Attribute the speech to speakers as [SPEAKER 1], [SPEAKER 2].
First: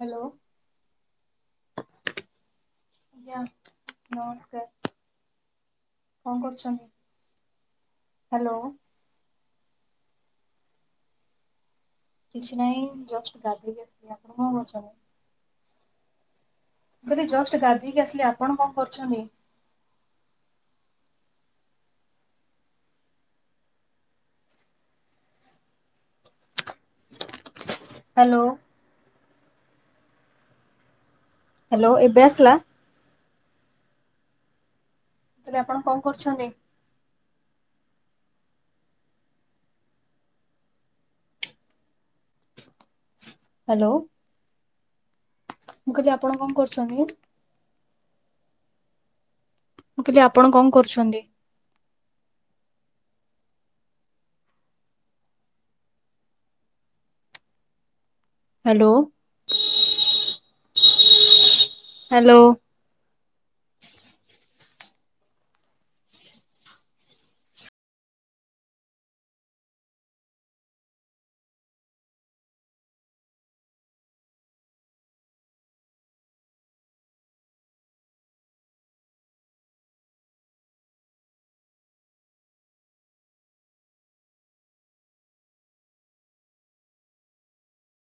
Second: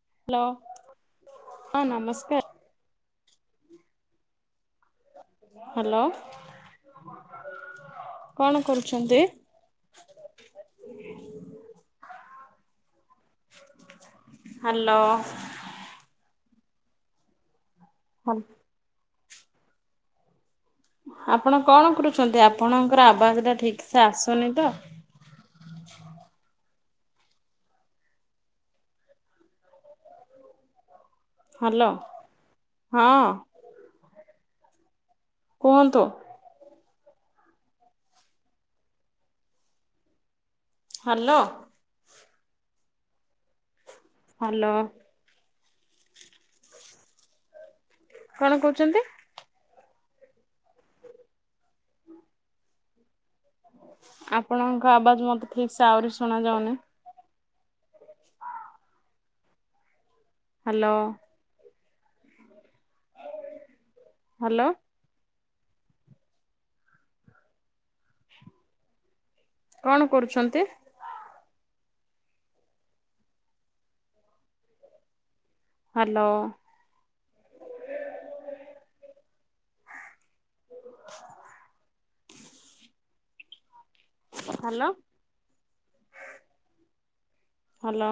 [SPEAKER 1] Hello
[SPEAKER 2] hello ହଁ ନମସ୍କାର।
[SPEAKER 1] ଆଜ୍ଞା ନମସ୍କାର।
[SPEAKER 2] ହାଲୋ
[SPEAKER 1] କଣ କରୁଛନ୍ତି? ହ୍ୟାଲୋ
[SPEAKER 2] କଣ କରୁ ଛନ୍ତି?
[SPEAKER 1] କିଛି ନାହିଁ ଜଷ୍ଟ ଗାଧେଇକି ଆସିଲି ଆପଣ କଣ କରୁଛନ୍ତି?
[SPEAKER 2] ଅ
[SPEAKER 1] ମୁଁ କହିଲି ଜଷ୍ଟ ଗାଧେଇକି ଆସିଲି ଆପଣ କଣ କରୁଛନ୍ତି?
[SPEAKER 2] ଆପଣ କଣ କରୁଛନ୍ତି ଆପଣଙ୍କର ଆବାଜ୍ ଟା ଠିକ ସେ ଆସୁନି ତ।
[SPEAKER 1] ହାଲୋ।
[SPEAKER 2] ହାଲୋ
[SPEAKER 1] ହ୍ୟାଲୋ ଏବେ ଆସିଲା? ମୁଁ
[SPEAKER 2] ହଁ।
[SPEAKER 1] କହିଲି ଆପଣ
[SPEAKER 2] କୁହନ୍ତୁ
[SPEAKER 1] କଣ କରୁଛନ୍ତି?
[SPEAKER 2] ହାଲୋ।
[SPEAKER 1] ହାଲୋ।
[SPEAKER 2] ହାଲୋ।
[SPEAKER 1] ମୁଁ କିହିଲି ଆପଣ କଣ କରୁଛନ୍ତି?
[SPEAKER 2] କଣ କହୁଛନ୍ତି?
[SPEAKER 1] ମୁଁ କହିଲି ଆପଣ କଣ କରୁଛନ୍ତି?
[SPEAKER 2] ଆପଣଙ୍କ ଆବାଜ ମୋତେ ଠିକ୍ ସେ ଆହୁରି ଶୁଣା ଯାଉନି।
[SPEAKER 1] ହାଲୋ।
[SPEAKER 2] ହାଲୋ।
[SPEAKER 1] ହ୍ୟାଲୋ।
[SPEAKER 2] ହାଲୋ। କଣ କରୁଛନ୍ତି? ହାଲୋ। ହାଲୋ।